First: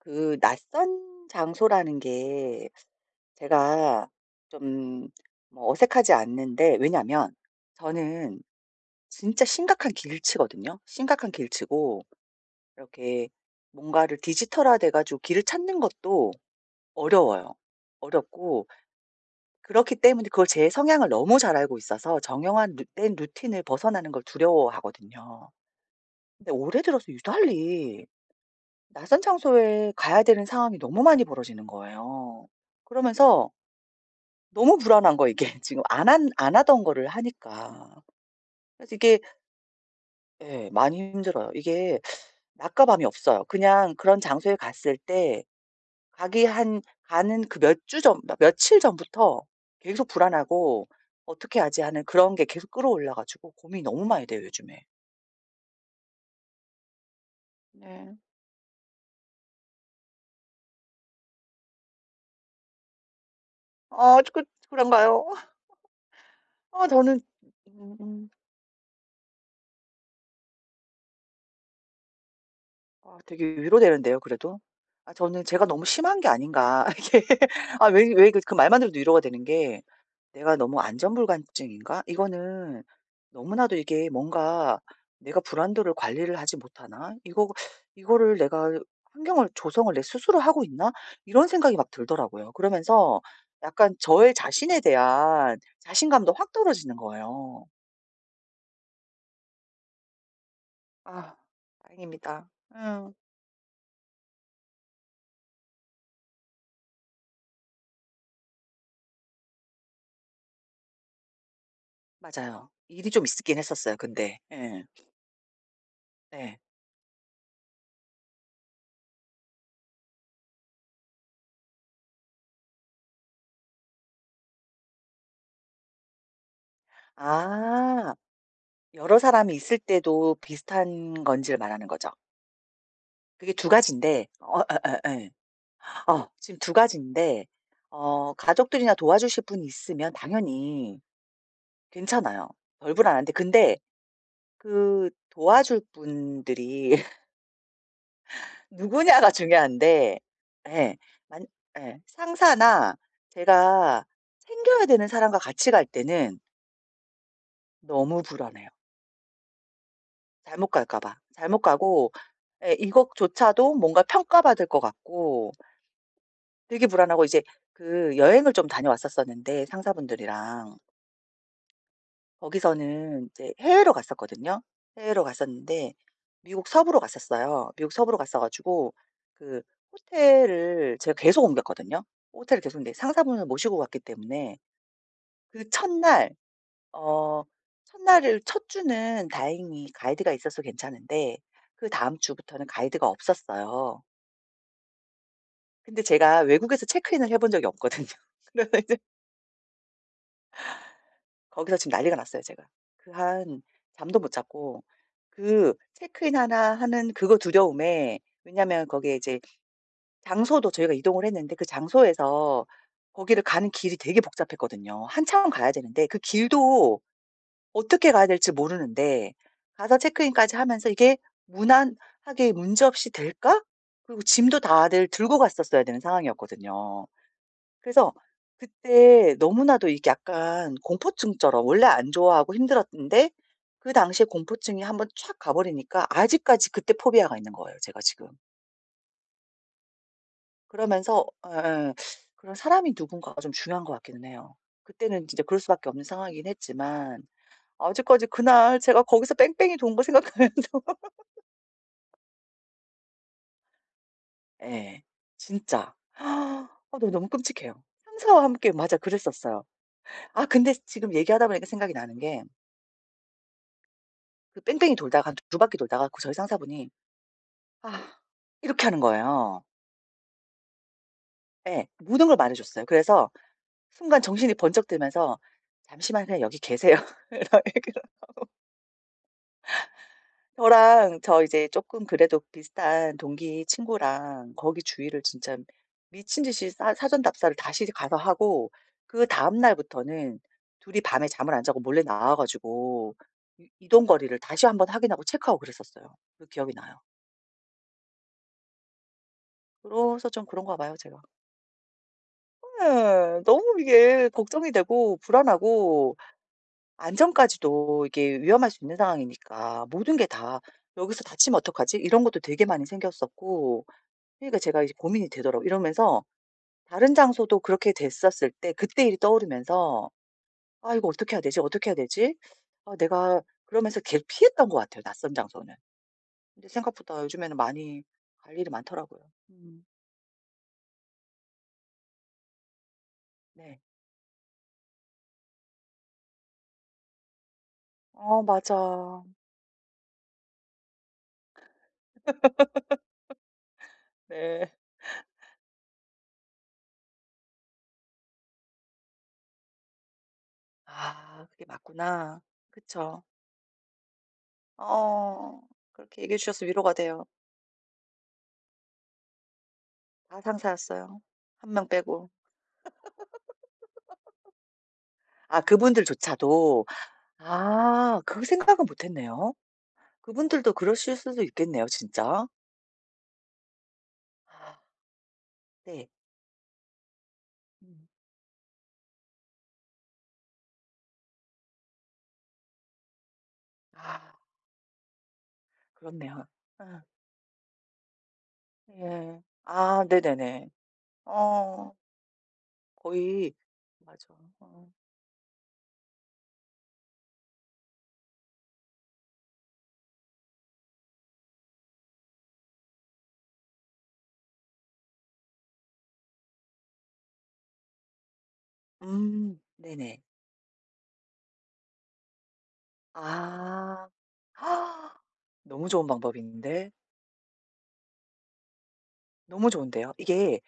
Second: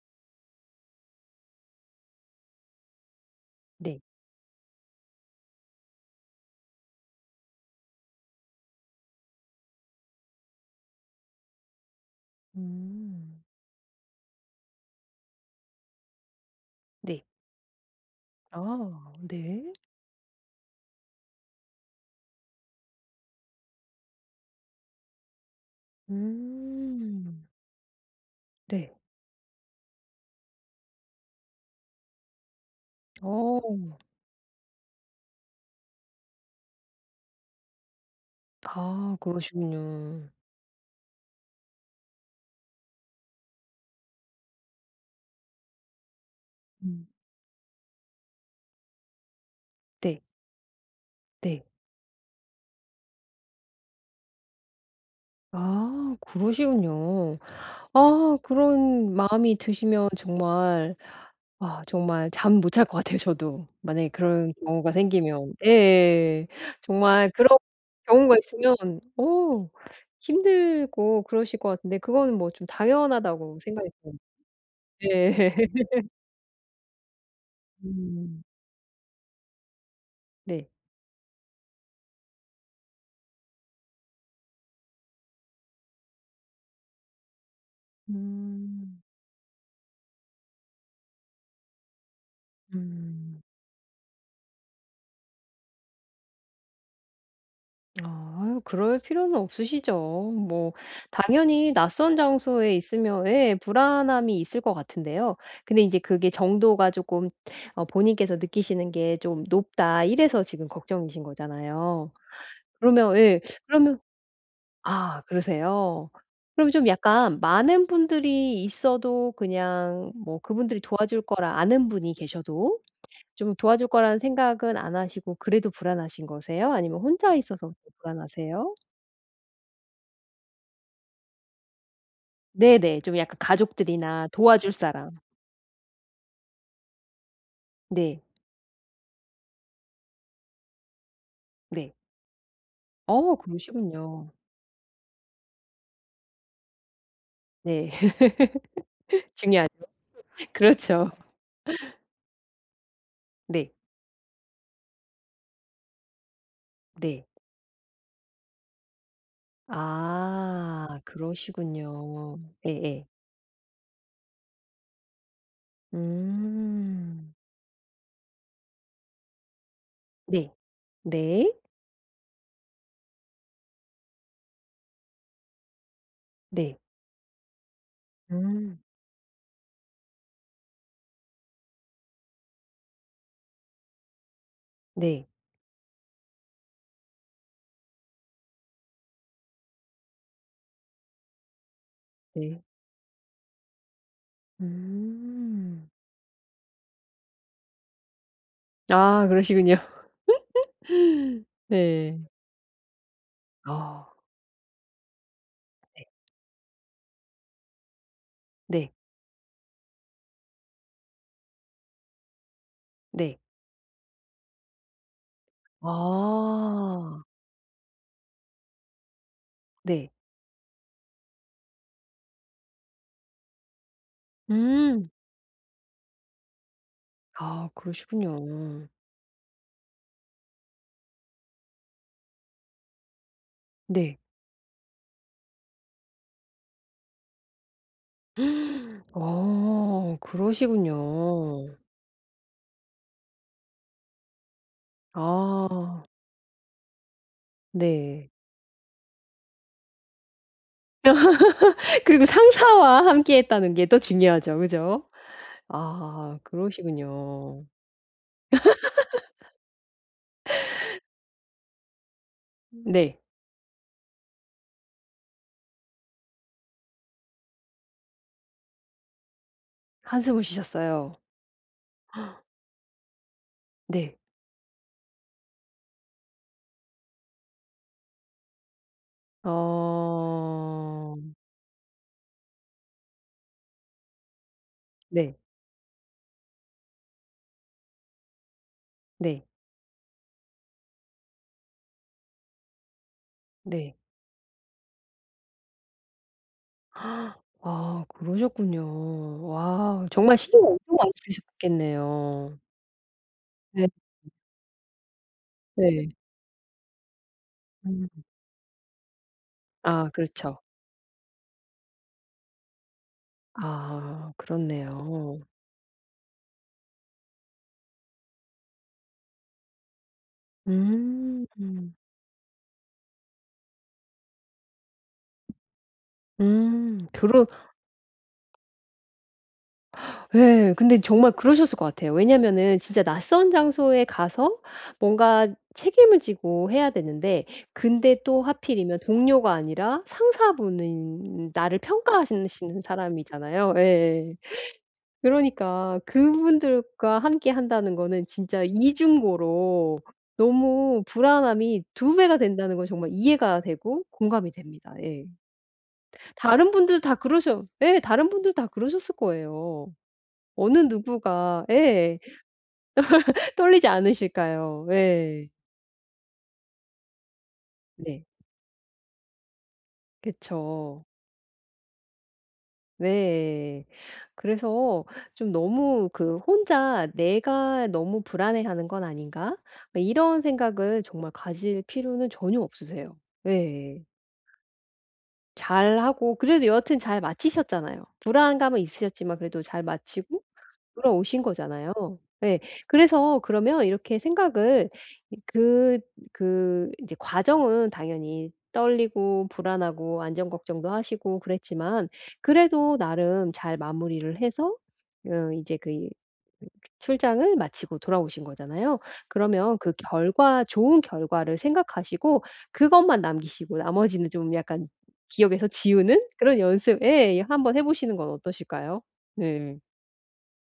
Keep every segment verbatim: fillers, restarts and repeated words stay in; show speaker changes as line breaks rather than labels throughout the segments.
그 낯선 장소라는 게
네.
제가 좀뭐 어색하지 않는데 왜냐면 저는 진짜 심각한 길치거든요. 심각한 길치고 이렇게
음.
뭔가를 디지털화 돼 가지고 길을 찾는 것도
네.
어려워요. 어렵고
아 네.
그렇기 때문에 그걸 제 성향을 너무 잘 알고 있어서 정형화된 루틴을 벗어나는 걸 두려워하거든요. 근데 올해 들어서
음.
유달리
네.
낯선 장소에 가야 되는 상황이 너무 많이 벌어지는 거예요. 그러면서
어.
너무 불안한 거 이게 지금 안 한 안 하던 거를 하니까. 그래서
아
이게
그러시군요.
예 많이 힘들어요. 이게 낮과 밤이 없어요. 그냥 그런 장소에 갔을 때 가기 한
음.
가는 그 몇 주 전 며칠 전부터 계속
네.
불안하고 '어떻게
네.
하지?' 하는 그런 게 계속 끌어올라 가지고 고민이 너무 많이 돼요 요즘에.
아 그러시군요.
네.
아 그런 마음이 드시면 정말 아 정말 잠 못 잘 것 같아요 저도. 만약에
아 그
그런 경우가
그런가요?
생기면 예
아 저는
정말 그런
음음.
경우가 있으면 어 힘들고 그러실 것 같은데 그거는 뭐 좀
아 되게
당연하다고 생각이 들어요.
위로되는데요 그래도. 아
예.
저는 '제가 너무 심한 게 아닌가.' 이게 아 왜 왜 그
음.
그 말만 들어도 위로가 되는 게 '내가
네.
너무 안전불감증인가? 이거는 너무나도 이게 뭔가 내가 불안도를 관리를 하지 못하나? 이거 이거를 내가
음.
환경을 조성을 내 스스로 하고 있나?' 이런 생각이 막 들더라고요. 그러면서
음.
약간 저의 자신에 대한 자신감도 확 떨어지는 거예요.
아 그럴 필요는 없으시죠. 뭐
아
당연히 낯선
다행입니다.
장소에
음
있으면 예 불안함이 있을 것 같은데요. 근데 이제 그게 정도가 조금 어 본인께서 느끼시는 게 좀 높다 이래서 지금 걱정이신 거잖아요.
맞아요. 일이
그러면
좀
예
있긴 했었어요
그러면
근데. 예.
아 그러세요?
네.
그럼 좀 약간 많은 분들이 있어도 그냥 뭐 그분들이 도와줄 거라 아는 분이 계셔도 좀 도와줄 거라는 생각은 안 하시고 그래도 불안하신 거세요? 아니면 혼자 있어서 더
아.
불안하세요?
여러 사람이 있을 때도 비슷한 건지를 말하는 거죠.
네네. 좀 약간
그게 두 가지인데
가족들이나
어
도와줄 사람.
어 어, 어. 어, 지금 두 가지인데
네.
어 가족들이나 도와주실 분이 있으면 당연히
네.
괜찮아요. 덜 불안한데
어
근데
그러시군요.
그 도와줄 분들이
네.
누구냐가 중요한데 예.
그렇죠.
만 예. 상사나
네.
제가 챙겨야 되는 사람과 같이 갈 때는
네.
너무 불안해요. 잘못 갈까
아
봐. 잘못 가고
그러시군요.
예
예예.
이것조차도 뭔가 평가받을 것 같고 되게 불안하고
음.
이제 그 여행을 좀 다녀왔었었는데
네.
상사분들이랑
네.
거기서는 이제 해외로 갔었거든요. 해외로 갔었는데 미국
네.
서부로 갔었어요. 미국 서부로 갔어
음.
가지고 그 호텔을 제가 계속 옮겼거든요. 호텔을 계속 근데 상사분을 모시고 갔기 때문에
네.
그 첫날 어 첫날을 첫 주는 다행히 가이드가 있어서 괜찮은데 그다음
네.
주부터는 가이드가 없었어요.
음.
근데 제가 외국에서 체크인을 해본 적이 없거든요. 그래서 이제
아 그러시군요.
거기서 지금 난리가
네.
났어요 제가. 그 한
아
잠도 못 잤고 그
네.
체크인 하나 하는 그거 두려움에 왜냐면
네.
거기에 이제 장소도 저희가 이동을 했는데 그 장소에서
네.
거기를 가는 길이 되게 복잡했거든요. 한참 가야 되는데 그 길도
아.
어떻게 가야 될지 모르는데 가서
네.
체크인까지 하면서 이게 무난하게 문제 없이 될까? 그리고 짐도 다들
음.
들고 갔었어야 되는 상황이었거든요.
아
그래서
그러시군요.
그때 너무나도 이게 약간 공포증처럼 원래 안 좋아하고 힘들었는데 그
네.
당시에 공포증이 한번 촥 가버리니까 아직까지 그때 포비아가 있는 거예요, 제가 지금.
어
그러면서 에,
그러시군요.
에, 그런 사람이 누군가가 좀 중요한 것 같기는 해요. 그때는 진짜 그럴 수밖에 없는
아
상황이긴 했지만 아직까지
네.
그날 제가 거기서 뺑뺑이 돈 거 생각하면 좀
그리고 상사와 함께 했다는 게 더 중요하죠.
예.
그죠?
진짜.
아
아 너 너무
그러시군요.
끔찍해요. 상사와 함께 맞아 그랬었어요. 아 근데 지금 얘기하다 보니까 생각이 나는 게
네.
그 뺑뺑이 돌다가 한 두 바퀴 돌다가 그 저희 상사분이 "아." 이렇게 하는 거예요.
한숨을 쉬셨어요.
예. 모든 걸 말해 줬어요. 그래서
네.
순간 정신이 번쩍 들면서 "잠시만 그냥 여기 계세요."
어
저랑 저 이제 조금 그래도 비슷한 동기 친구랑 거기 주위를
네.
진짜 미친 듯이 사 사전 답사를 다시 가서 하고
네.
그다음 날부터는 둘이 밤에 잠을 안 자고 몰래 나와 가지고 이
네.
이동 거리를 다시 한번 확인하고 체크하고 그랬었어요. 그 기억이 나요.
아 그러셨군요. 와
그래서
정말
좀
신경
그런가 봐요,
엄청 많이
제가.
쓰셨겠네요.
예. 너무
네.
이게 걱정이 되고
네.
불안하고 안전까지도
음.
이게 위험할 수 있는 상황이니까
아
모든 게 다
그렇죠.
'여기서 다치면 어떡하지?' 이런 것도 되게 많이 생겼었고
아
그러니까 제가 이제 고민이
그렇네요.
되더라고요. 이러면서 다른 장소도 그렇게 됐었을 때 그때 일이 떠오르면서 '아 이거 어떻게 해야
음.
되지? 어떻게 해야 되지?' 아 내가 그러면서 계속 피했던 것 같아요, 낯선 장소는. 근데
음.
생각보다
그러
요즘에는 많이 갈 일이 많더라고요. 음.
예. 근데 정말 그러셨을 것 같아요. 왜냐면은 진짜 낯선
네.
장소에 가서 뭔가 책임을 지고 해야 되는데 근데
어
또 하필이면
맞아.
동료가 아니라 상사분인 나를 평가하시는 사람이잖아요. 예
네.
그러니까 그분들과 함께 한다는 거는 진짜 이중고로 너무
아 그게
불안함이 두 배가
맞구나.
된다는 건 정말
그쵸.
이해가 되고 공감이 됩니다. 예.
어. 그렇게 얘기해 주셔서
다른
위로가
분들 다
돼요.
그러셔 예 다른 분들 다 그러셨을 거예요.
다
어느
상사였어요.
누구가
한 명
예
빼고.
떨리지 않으실까요? 예.
아 그분들조차도. 아
네.
그 생각은 못 했네요. 그분들도
그쵸.
그러실 수도 있겠네요, 진짜.
네.
아.
그래서 좀
네.
너무 그 '혼자 내가
음.
너무 불안해하는 건 아닌가?' 이런 생각을 정말 가질 필요는 전혀 없으세요. 예.
아.
잘하고
그렇네요.
그래도 여하튼
예.
잘 마치셨잖아요. 불안감은 있으셨지만
예.
그래도 잘
아
마치고
네네네.
돌아오신
어.
거잖아요. 예. 그래서
거의
그러면 이렇게
맞아. 어.
생각을 그 그 이제 과정은 당연히 떨리고 불안하고 안전 걱정도 하시고 그랬지만 그래도 나름 잘 마무리를 해서 어 이제 그그 출장을 마치고 돌아오신 거잖아요.
음.
그러면 그
네네.
결과 좋은 결과를 생각하시고 그것만 남기시고
아.
나머지는 좀 약간 기억에서
너무 좋은
지우는 그런
방법인데.
연습 예. 한번 해 보시는 건 어떠실까요?
너무
네.
좋은데요. 이게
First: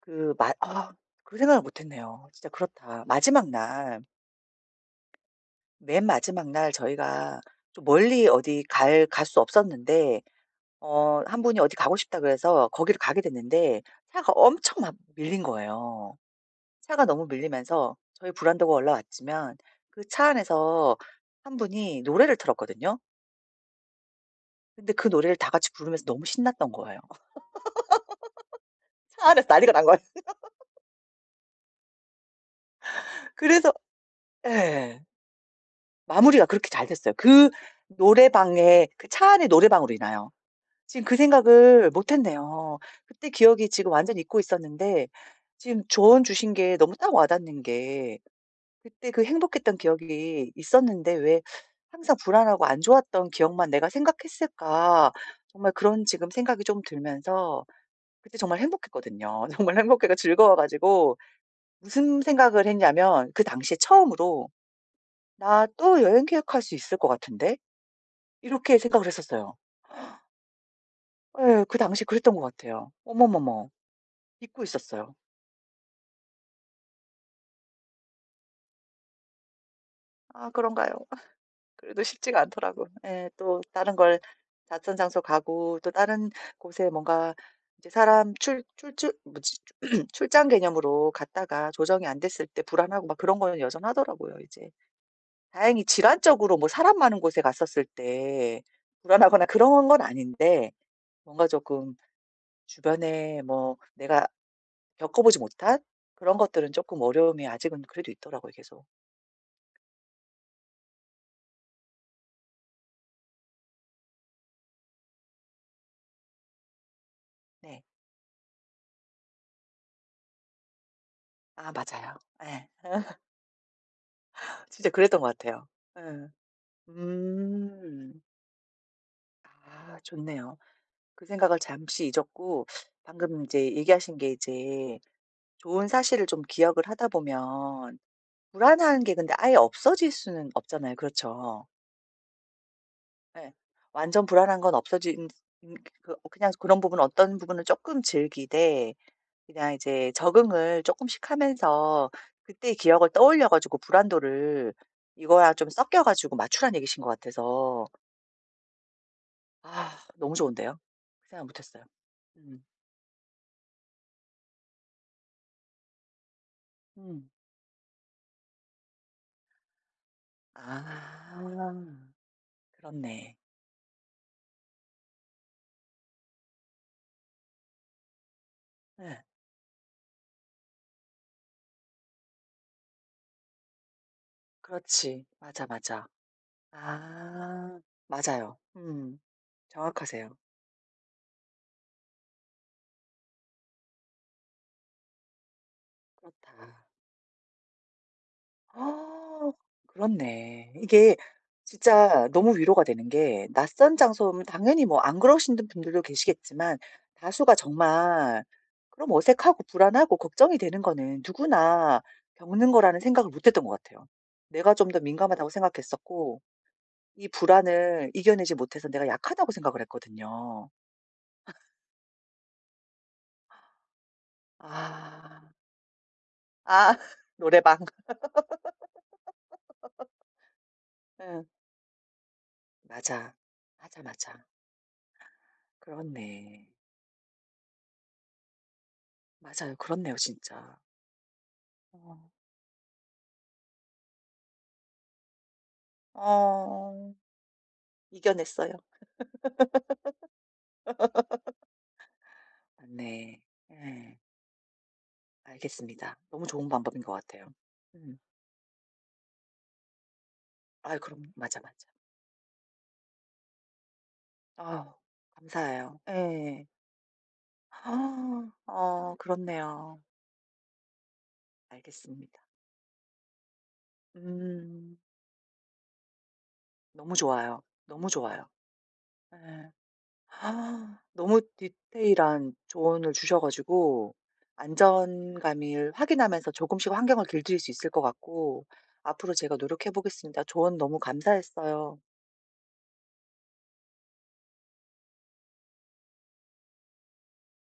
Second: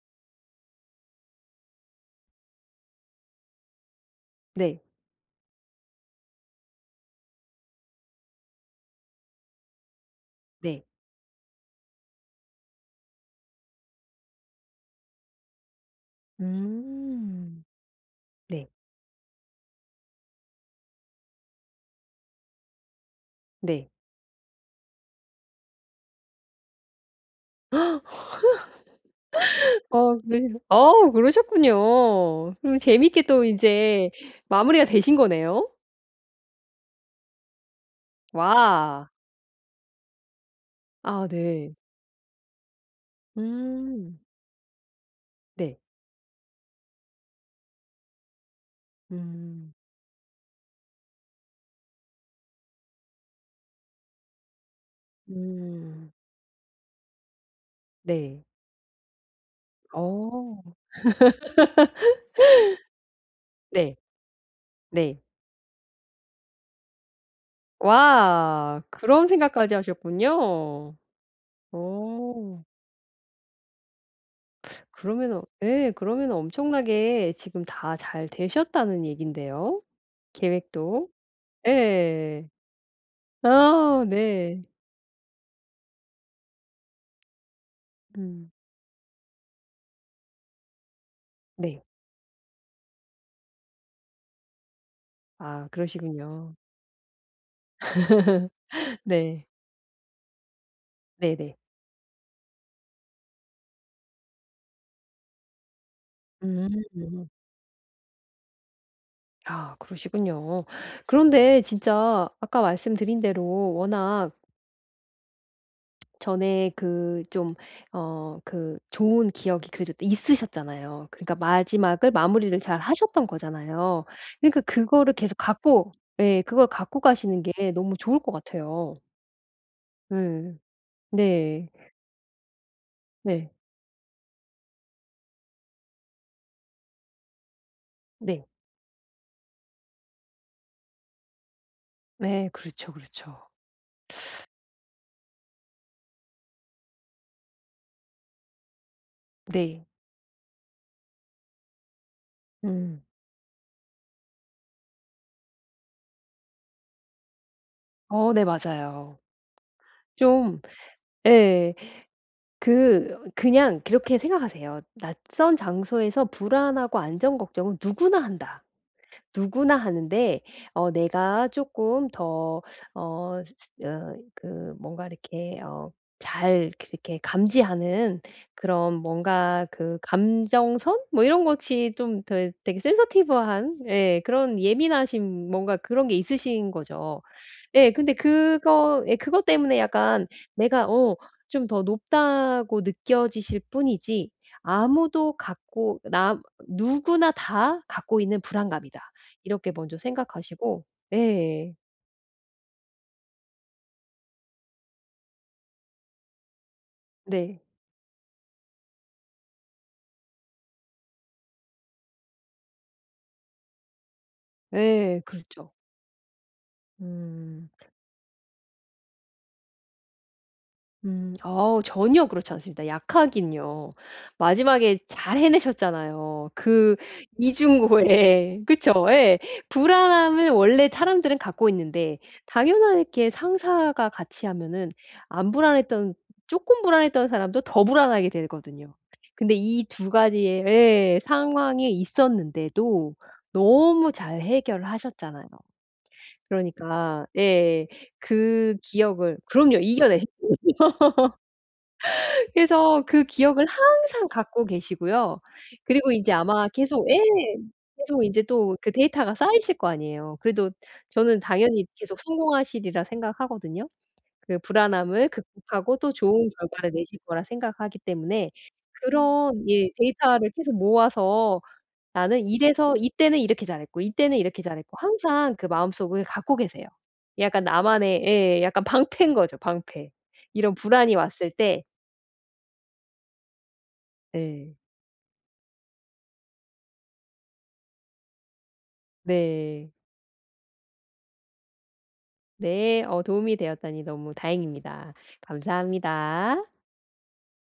그 마 아 그 생각을 못 했네요. 진짜 그렇다. 마지막 날
네.
맨 마지막 날 저희가 좀 멀리 어디 갈 갈 수 없었는데
네.
어 한 분이 어디 가고 싶다 그래서 거기를 가게 됐는데 차가 엄청 막 밀린 거예요. 차가 너무
음.
밀리면서 저희
네.
브란더가 올라왔지만 그 차 안에서 한 분이 노래를 틀었거든요.
네.
근데 그 노래를 다 같이 부르면서 너무 신났던 거예요. 차 안에서 난리가 난 거예요.
어 그러어 그러셨군요. 그럼 재밌게 또
그래서
인제 마무리가
예.
되신 거네요.
마무리가 그렇게 잘 됐어요. 그 노래방에 그
와.
차 안의 노래방으로 인하여. 지금 그
아 네.
생각을 못 했네요. 그때 기억이 지금 완전
음.
잊고 있었는데
네.
지금 조언 주신 게 너무 딱 와 닿는 게 그때 그
음.
행복했던 기억이 있었는데 왜 항상 불안하고 안 좋았던 기억만 내가 생각했을까? 정말 그런
음.
지금 생각이 좀 들면서 그때
네.
정말 행복했거든요. 정말 행복해가 즐거워
어.
가지고 무슨 생각을 했냐면 그 당시에
네.
처음으로
네.
'나 또 여행 계획할 수 있을 것 같은데?' 이렇게
와.
생각을
그런
했었어요.
생각까지 하셨군요.
예. 그 당시에 그랬던 것
어.
같아요. 어머머머. 잊고 있었어요.
그러면은 예 그러면은 엄청나게 지금 다 잘 되셨다는 얘긴데요
아 그런가요?
계획도.
그래도 쉽지가
예.
않더라고. 예. 또 다른
아
걸
네.
낯선 장소 가고 또 다른 곳에 뭔가 이제 사람
음.
출출출 뭐지? 출장 개념으로 갔다가
네.
조정이 안 됐을 때 불안하고 막 그런 거는 여전하더라고요 이제.
아
다행히
그러시군요.
질환적으로 뭐 사람 많은 곳에 갔었을 때 불안하거나
네.
그런 건 아닌데 뭔가
네네.
조금 주변에 뭐 내가 겪어보지 못한 그런 것들은 조금
음.
어려움이 아직은 그래도 있더라고요 계속.
아 그러시군요. 그런데 진짜 아까 말씀드린 대로 워낙 전에 그 좀
네.
어 그 좋은 기억이 그래도 있으셨잖아요. 그러니까
아
마지막을
맞아요.
마무리를
예.
잘 하셨던 거잖아요. 그러니까
진짜
그거를
그랬던
계속
것 같아요.
갖고
예.
예 그걸 갖고 가시는 게 너무 좋을
음.
것 같아요.
아 좋네요.
예.
그 생각을
네.
잠시 잊었고 방금 이
네.
제 얘기하신 게 이제 좋은 사실을 좀 기억을 하다 보면
네.
불안한 게 근데 아예 없어질 수는 없잖아요. 그렇죠?
네. 그렇죠, 그렇죠.
예. 완전 불안한 건 없어진 음 그 그냥 그런 부분 어떤 부분을 조금 즐기되 그냥
네.
이제 적응을 조금씩 하면서 그때의
음.
기억을 떠올려 가지고 불안도를 이거랑 좀 섞여 가지고 맞추라는 얘기신 것 같아서
어 네 맞아요.
아 너무
좀
좋은데요. 그 생각 못
예.
했어요. 음.
그 그냥 그렇게 생각하세요. '낯선 장소에서 불안하고
음.
안전 걱정은 누구나 한다.' 누구나 하는데
아
어 내가 조금 더
그렇네.
어 스- 어 그 뭔가 이렇게 어 잘 그렇게 감지하는 그런
예.
뭔가 그 감정선 뭐 이런 것이 좀 더 되게 센서티브한 예 그런
그렇지.
예민하신
맞아,
뭔가
맞아.
그런 게 있으신 거죠.
아
예 근데
맞아요.
그거 예
음.
그것 때문에 약간
정확하세요.
내가 어 좀 더 높다고 느껴지실 뿐이지 아무도 갖고 남
그렇다.
누구나 다 갖고 있는 불안감이다.
어,
이렇게 먼저
그렇네.
생각하시고
이게
예.
진짜 너무 위로가 되는 게 낯선 장소면 당연히 뭐 안 그러신 분들도 계시겠지만 다수가
네.
정말 그럼 어색하고 불안하고 걱정이 되는 거는 누구나 겪는 거라는 생각을 못 했던 것 같아요. 내가 좀 더
예.
민감하다고
그렇죠.
생각했었고, 이
음.
불안을 이겨내지 못해서 내가 약하다고 생각을 했거든요.
음. 어 전혀 그렇지 않습니다. 약하긴요. 마지막에 잘
아,
해내셨잖아요. 그
아, 노래방.
이중고에. 그쵸. 예. 불안함을 원래 사람들은
응,
갖고 있는데 당연하게
맞아. 맞아,
상사가
맞아.
같이 하면은 안 불안했던
그렇네.
조금 불안했던 사람도 더 불안하게 되거든요. 근데
맞아요.
이 두
그렇네요,
가지의
진짜.
예 상황이
어,
있었는데도 너무 잘 해결하셨잖아요.
어,
그러니까 예.
이겨냈어요.
그 기억을 그럼요. 이겨내셨죠. 그래서 그
맞네.
기억을
예,
항상 갖고 계시고요. 그리고
알겠습니다.
인제
너무
아마
좋은 방법인
계속
것
예.
같아요. 음,
계속 인제 또 그 데이터가 쌓이실 거 아니에요. 그래도
아, 그럼,
저는
맞아,
당연히
맞아.
계속 성공하시리라 생각하거든요. 그
아우
불안함을 극복하고
감사해요.
또 좋은
예.
결과를 내실 거라 생각하기
아,
때문에
어
그런 예
그렇네요.
데이터를 계속 모아서
알겠습니다.
나는 이래서 이때는 이렇게 잘했고 이때는 이렇게 잘했고
음
항상 그 마음속을 갖고 계세요.
너무 좋아요.
약간
너무
나만의
좋아요.
예 약간 방패인 거죠,
예.
방패. 이런
아,
불안이
너무
왔을 때
디테일한 조언을 주셔 가지고
예.
안전감을 확인하면서 조금씩 환경을 길들일 수 있을 것 같고 앞으로 제가 노력해
네.
보겠습니다. 조언 너무 감사했어요.
네. 어 도움이 되었다니 너무 다행입니다. 감사합니다.